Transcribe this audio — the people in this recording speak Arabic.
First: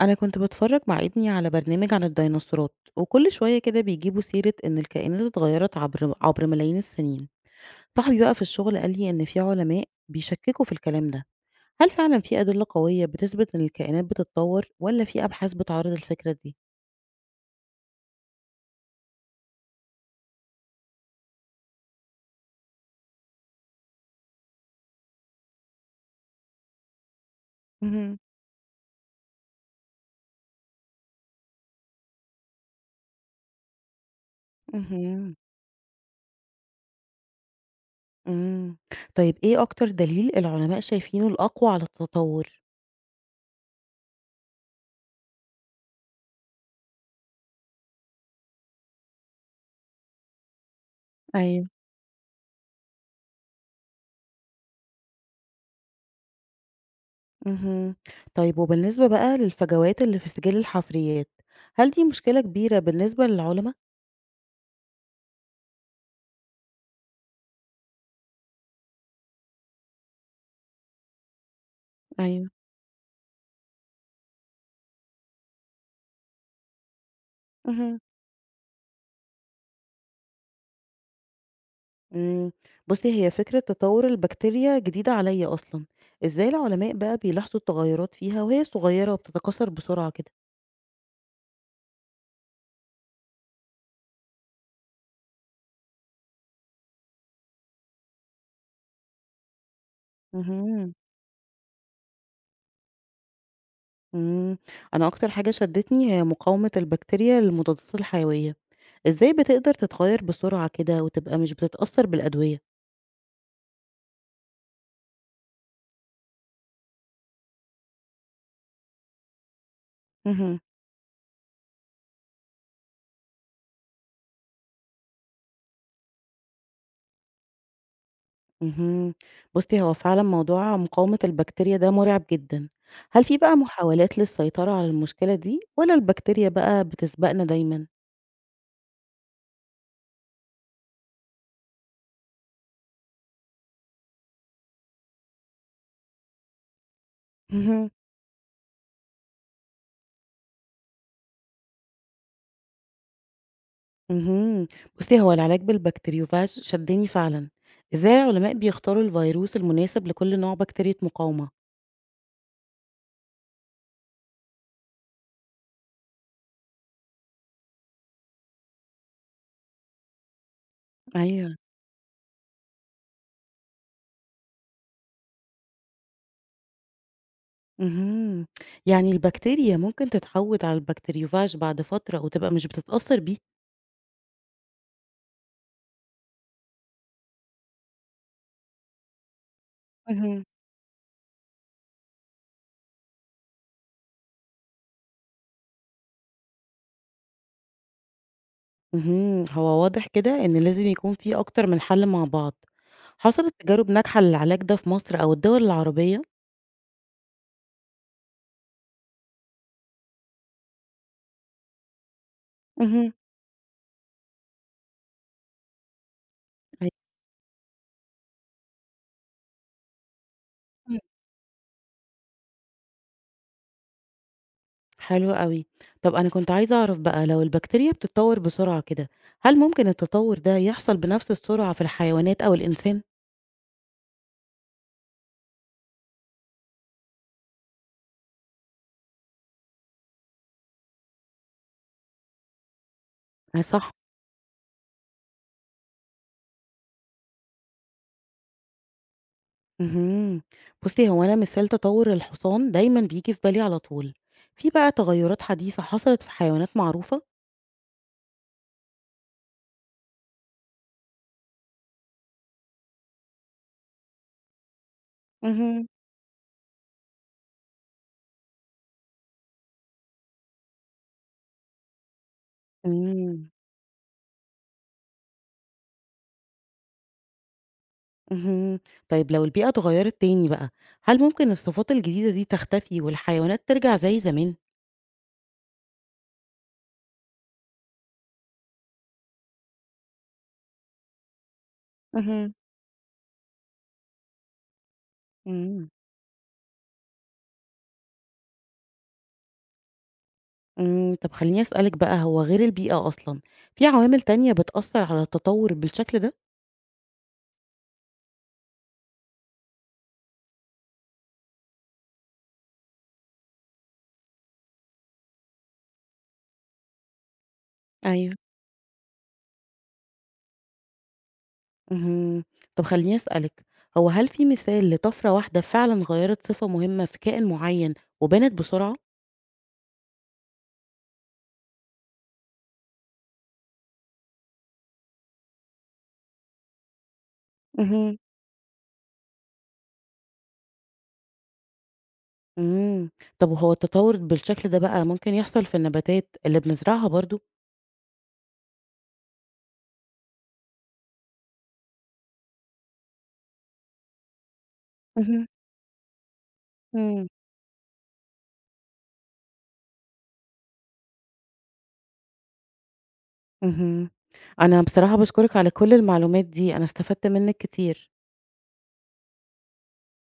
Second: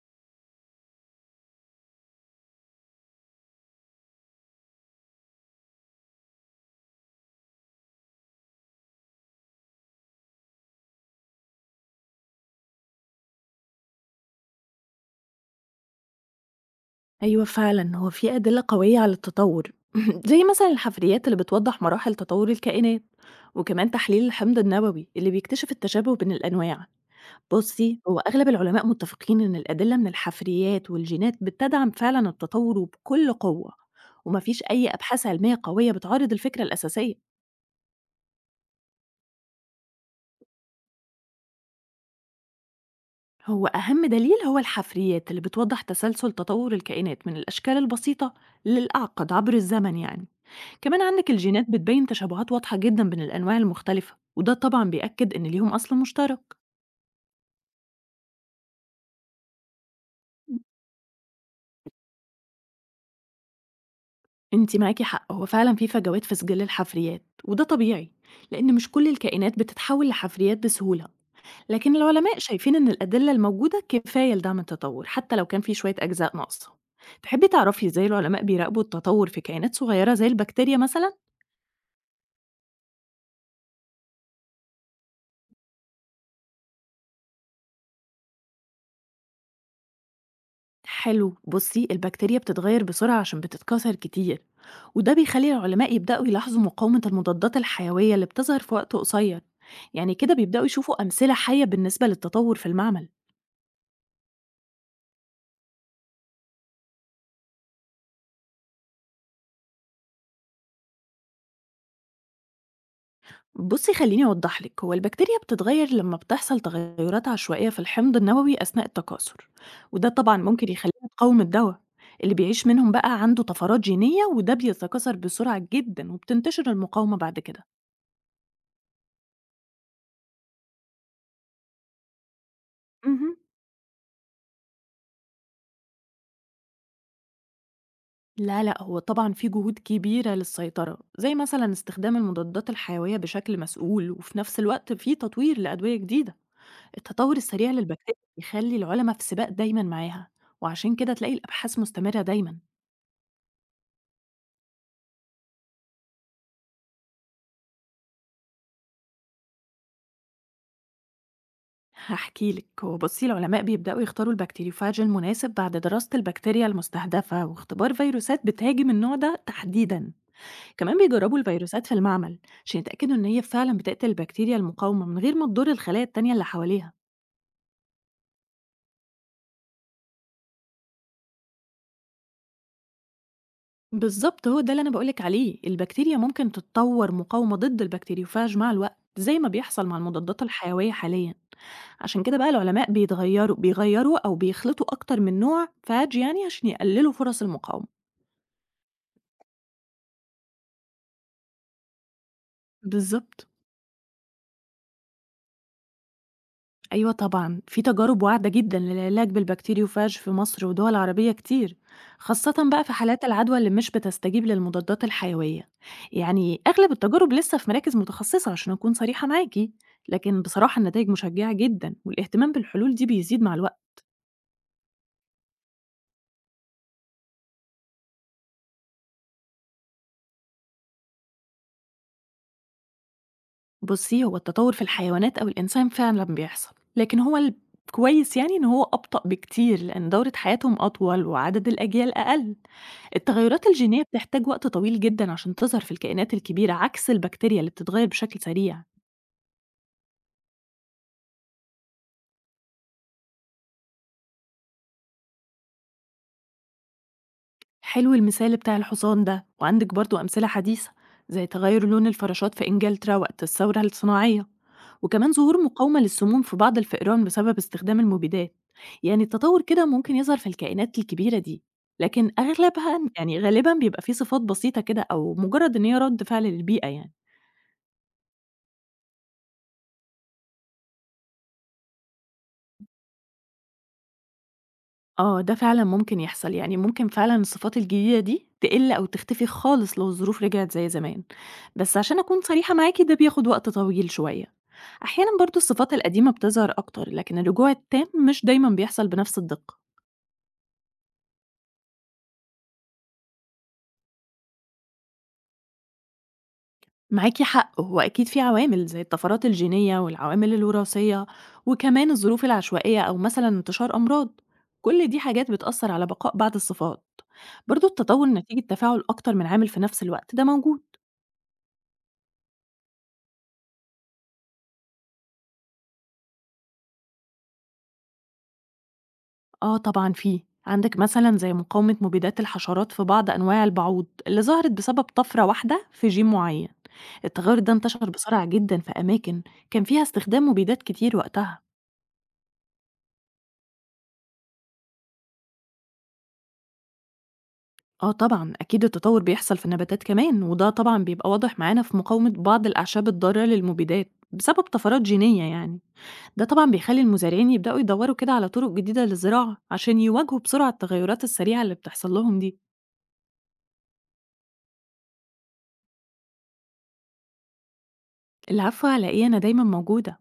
أنا كنت بتفرج مع ابني على برنامج عن الديناصورات وكل شوية كده بيجيبوا سيرة إن الكائنات اتغيرت عبر ملايين السنين. صاحبي بقى في الشغل قال لي إن في علماء بيشككوا في الكلام ده. هل فعلا في أدلة قوية بتثبت إن الكائنات بتتطور ولا في أبحاث بتعارض الفكرة دي؟ أيوه فعلًا، هو في أدلة قوية على التطور، زي مثلًا الحفريات اللي بتوضح مراحل تطور الكائنات، وكمان تحليل الحمض النووي اللي بيكتشف التشابه بين الأنواع. بُصي، مهم. هو أغلب العلماء متفقين إن الأدلة من الحفريات والجينات بتدعم فعلًا التطور وبكل قوة، وما فيش أي أبحاث مهم. علمية قوية بتعارض الفكرة الأساسية. مم. طيب إيه أكتر دليل العلماء شايفينه الأقوى على التطور؟ هو أهم دليل هو الحفريات اللي بتوضح تسلسل تطور الكائنات من الأشكال البسيطة للأعقد عبر الزمن يعني. كمان عندك الجينات أيوة. بتبين تشابهات واضحة جدا بين الأنواع المختلفة وده طبعا بيأكد إن ليهم أصل مشترك. مهم. طيب وبالنسبة بقى للفجوات اللي في سجل الحفريات، هل دي مشكلة كبيرة بالنسبة للعلماء؟ انت معاكي حق، هو فعلا في فجوات في سجل الحفريات وده طبيعي لأن مش كل الكائنات بتتحول لحفريات بسهولة، لكن العلماء أيوة. شايفين إن الأدلة الموجودة كفاية لدعم التطور حتى لو كان في شوية أجزاء ناقصة. تحبي تعرفي اهم. ازاي العلماء بيراقبوا التطور في كائنات صغيرة زي البكتيريا مثلا؟ إمم. بُصّي، هي فكرة تطوُّر البكتيريا جديدة عليّا أصلًا. إزاي العلماء بقى بيلاحظوا التغيُّرات فيها وهي صغيرة وبتتكاثر بسرعة كده؟ حلو، بصي البكتيريا بتتغير بسرعة عشان بتتكاثر كتير، وده بيخلي العلماء يبدأوا يلاحظوا مقاومة المضادات الحيوية اللي بتظهر في وقت قصير. يعني كده بيبدأوا اهم. يشوفوا أمثلة حية بالنسبة للتطور في المعمل. إمم. أنا أكتر حاجة شدّتني هي مقاومة البكتيريا للمضادات الحيوية. إزاي بتقدر تتغيّر بسرعة كده وتبقى مش بتتأثّر بالأدوية؟ بصي خليني أوضح لك، هو البكتيريا بتتغير لما بتحصل تغيرات عشوائية في الحمض النووي أثناء التكاثر، وده طبعا اهم. ممكن يخليها تقاوم الدواء. اللي بيعيش منهم بقى عنده طفرات جينية وده بيتكاثر بسرعة جدا وبتنتشر المقاومة بعد كده. اهم. بُصّي، هو فعلًا موضوع مقاومة البكتيريا ده مُرعب جدًا. هل مهم. في بقى محاولات للسيطرة على المشكلة دي والّا البكتيريا بقى بتسبقنا دايمًا؟ لا لأ، هو طبعًا في جهود كبيرة للسيطرة، زي مثلًا استخدام المضادات الحيوية بشكل مسؤول، وفي نفس الوقت في تطوير لأدوية جديدة. التطور السريع للبكتيريا بيخلي العلماء في سباق دايمًا معاها، وعشان كده تلاقي الأبحاث مستمرة دايمًا. اهم. بُصّي، هو العلاج بالبكتيريوفاج شدّني فعلًا. إزاي العلماء بيختاروا الفيروس المناسب لكل نوع بكتيريا مقاومة؟ هاحكي لِك، هو بُصّي العلماء بيبدأوا يختاروا البكتيريوفاج المناسب بعد دراسة البكتيريا المستهدفة واختبار فيروسات بتهاجم النوع ده تحديدًا. كمان بيجربوا أيوه. الفيروسات في المعمل عشان يتأكدوا إن هي فعلًا بتقتل البكتيريا المقاومة من غير ما تضر الخلايا التانية اللي حواليها. اهم. يعني البكتيريا ممكن تتعوّد على البكتيريوفاج بعد فترة وتبقى مش بتتأثّر بيه. بالظبط، هو ده اللي أنا باقول لِك عليه، البكتيريا ممكن تتطور مقاومة ضد البكتيريوفاج مع الوقت، زي ما بيحصل مع المضادات اهم. الحيوية حاليًا، عشان كده بقى العلماء بيغيروا أو بيخلطوا أكتر من نوع فاج يعني عشان يقللوا فرص المقاومة. اهم. هو واضح كده إن لازم يكون في أكتر من حَل مع بعض. بالضبط. حصلت تجارب ناجحة للعلاج ده في مصر أو الدول العربية؟ أيوة طبعًا، في تجارب واعدة جدًا للعلاج بالبكتيريوفاج في مصر ودول عربية كتير، خاصة بقى في اهم. حالات العدوى اللي مش بتستجيب للمضادات الحيوية. يعني أغلب التجارب لسه في مراكز متخصصة عشان أكون صريحة معاكِ، لكن بصراحة أي. النتايج مشجعة جدًا، والاهتمام بالحلول دي بيزيد مع الوقت. حلو أوي. طب أنا كنت عايزة أعرف بقى لو البكتيريا بتتطور بسرعة كده، هل ممكن التطور ده يحصل بنفس السرعة في الحيوانات أو الإنسان؟ بُصّي، هو التطور في الحيوانات أو الإنسان فعلًا بيحصل، لكن هو الكويس يعني إن هو أبطأ بكتير لأن دورة حياتهم أطول وعدد الأجيال أقل. آه التغيرات صح. الجينية بتحتاج وقت طويل جدًا عشان تظهر في الكائنات الكبيرة، عكس البكتيريا اللي بتتغير بشكل سريع. اهم. بُصّي، هو أنا مثال تطور الحصان دايمًا بييجي في بالي على طول. في بقى تغيرات حديثة حصلت في حيوانات معروفة؟ حلو المثال بتاع الحصان ده، وعندِك برضه أمثلة حديثة زي تغير لون الفراشات في إنجلترا وقت الثورة الصناعية، وكمان ظهور اهم. مقاومة للسموم في بعض الفئران بسبب استخدام المبيدات. يعني التطور كده ممكن يظهر في الكائنات الكبيرة دي، لكن أغلبها يعني إمم. غالبًا بيبقى فيه صفات بسيطة كده أو مجرد إن هي رد فعل للبيئة يعني. اهم. طيب لو البيئة اتغيرت تاني بقى، هل ممكن الصفات الجديدة دي تختفي والحيوانات ترجع زي زمان؟ آه، ده فعلًا ممكن يحصل، يعني ممكن فعلًا الصفات الجديدة دي تقِل أو تختفي خالص لو الظروف رجعت زي زمان، بس عشان أكون اهم. صريحة معاكِ ده بياخد وقت طويل شوية. أحيانًا برضه إمم. الصفات القديمة بتظهر أكتر، لكن الرجوع التام مش دايمًا بيحصل بنفس الدقة. إمم، طب خلّيني أسألِك بقى، هو غير البيئة أصلًا، في عوامل تانية بتأثّر على التطوّر بالشكل ده؟ معاكِ حق، هو أكيد في عوامل زي الطفرات الجينية والعوامل الوراثية، وكمان الظروف العشوائية أو مثلًا انتشار أمراض، كل دي حاجات بتأثر على بقاء بعض الصفات. برضه التطور أيوه. نتيجة تفاعل أكتر من عامل في نفس الوقت ده موجود. اهم، طب خلّيني أسألِك، هو هل في مثال لطفرة واحدة فعلًا غيّرت صفة مهمة في كائن معيّن وبانت بسرعة؟ آه طبعًا في، عندك مثلًا زي مقاومة مبيدات الحشرات في بعض أنواع البعوض اللي ظهرت بسبب طفرة واحدة في جين معين، التغير ده انتشر اهم. بسرعة جدًا في أماكن كان فيها استخدام مبيدات كتير وقتها. إمم، طب وهو التطوّر بالشكل ده بقى ممكن يحصل في النباتات اللي بنزرعها برضه؟ آه طبعًا أكيد التطور بيحصل في النباتات كمان، وده طبعًا بيبقى واضح معانا في مقاومة بعض الأعشاب الضارة للمبيدات بسبب طفرات جينية اهم، يعني، ده طبعًا بيخلي إمم. المزارعين يبدأوا يدوروا كده على طرق جديدة للزراعة عشان يواجهوا بسرعة التغيرات السريعة اللي بتحصل لهم دي. اهم، أنا بصراحة باشكرِك على كل المعلومات دي، أنا استفدت منِّك كتير. العفو على إيه، أنا دايمًا موجودة.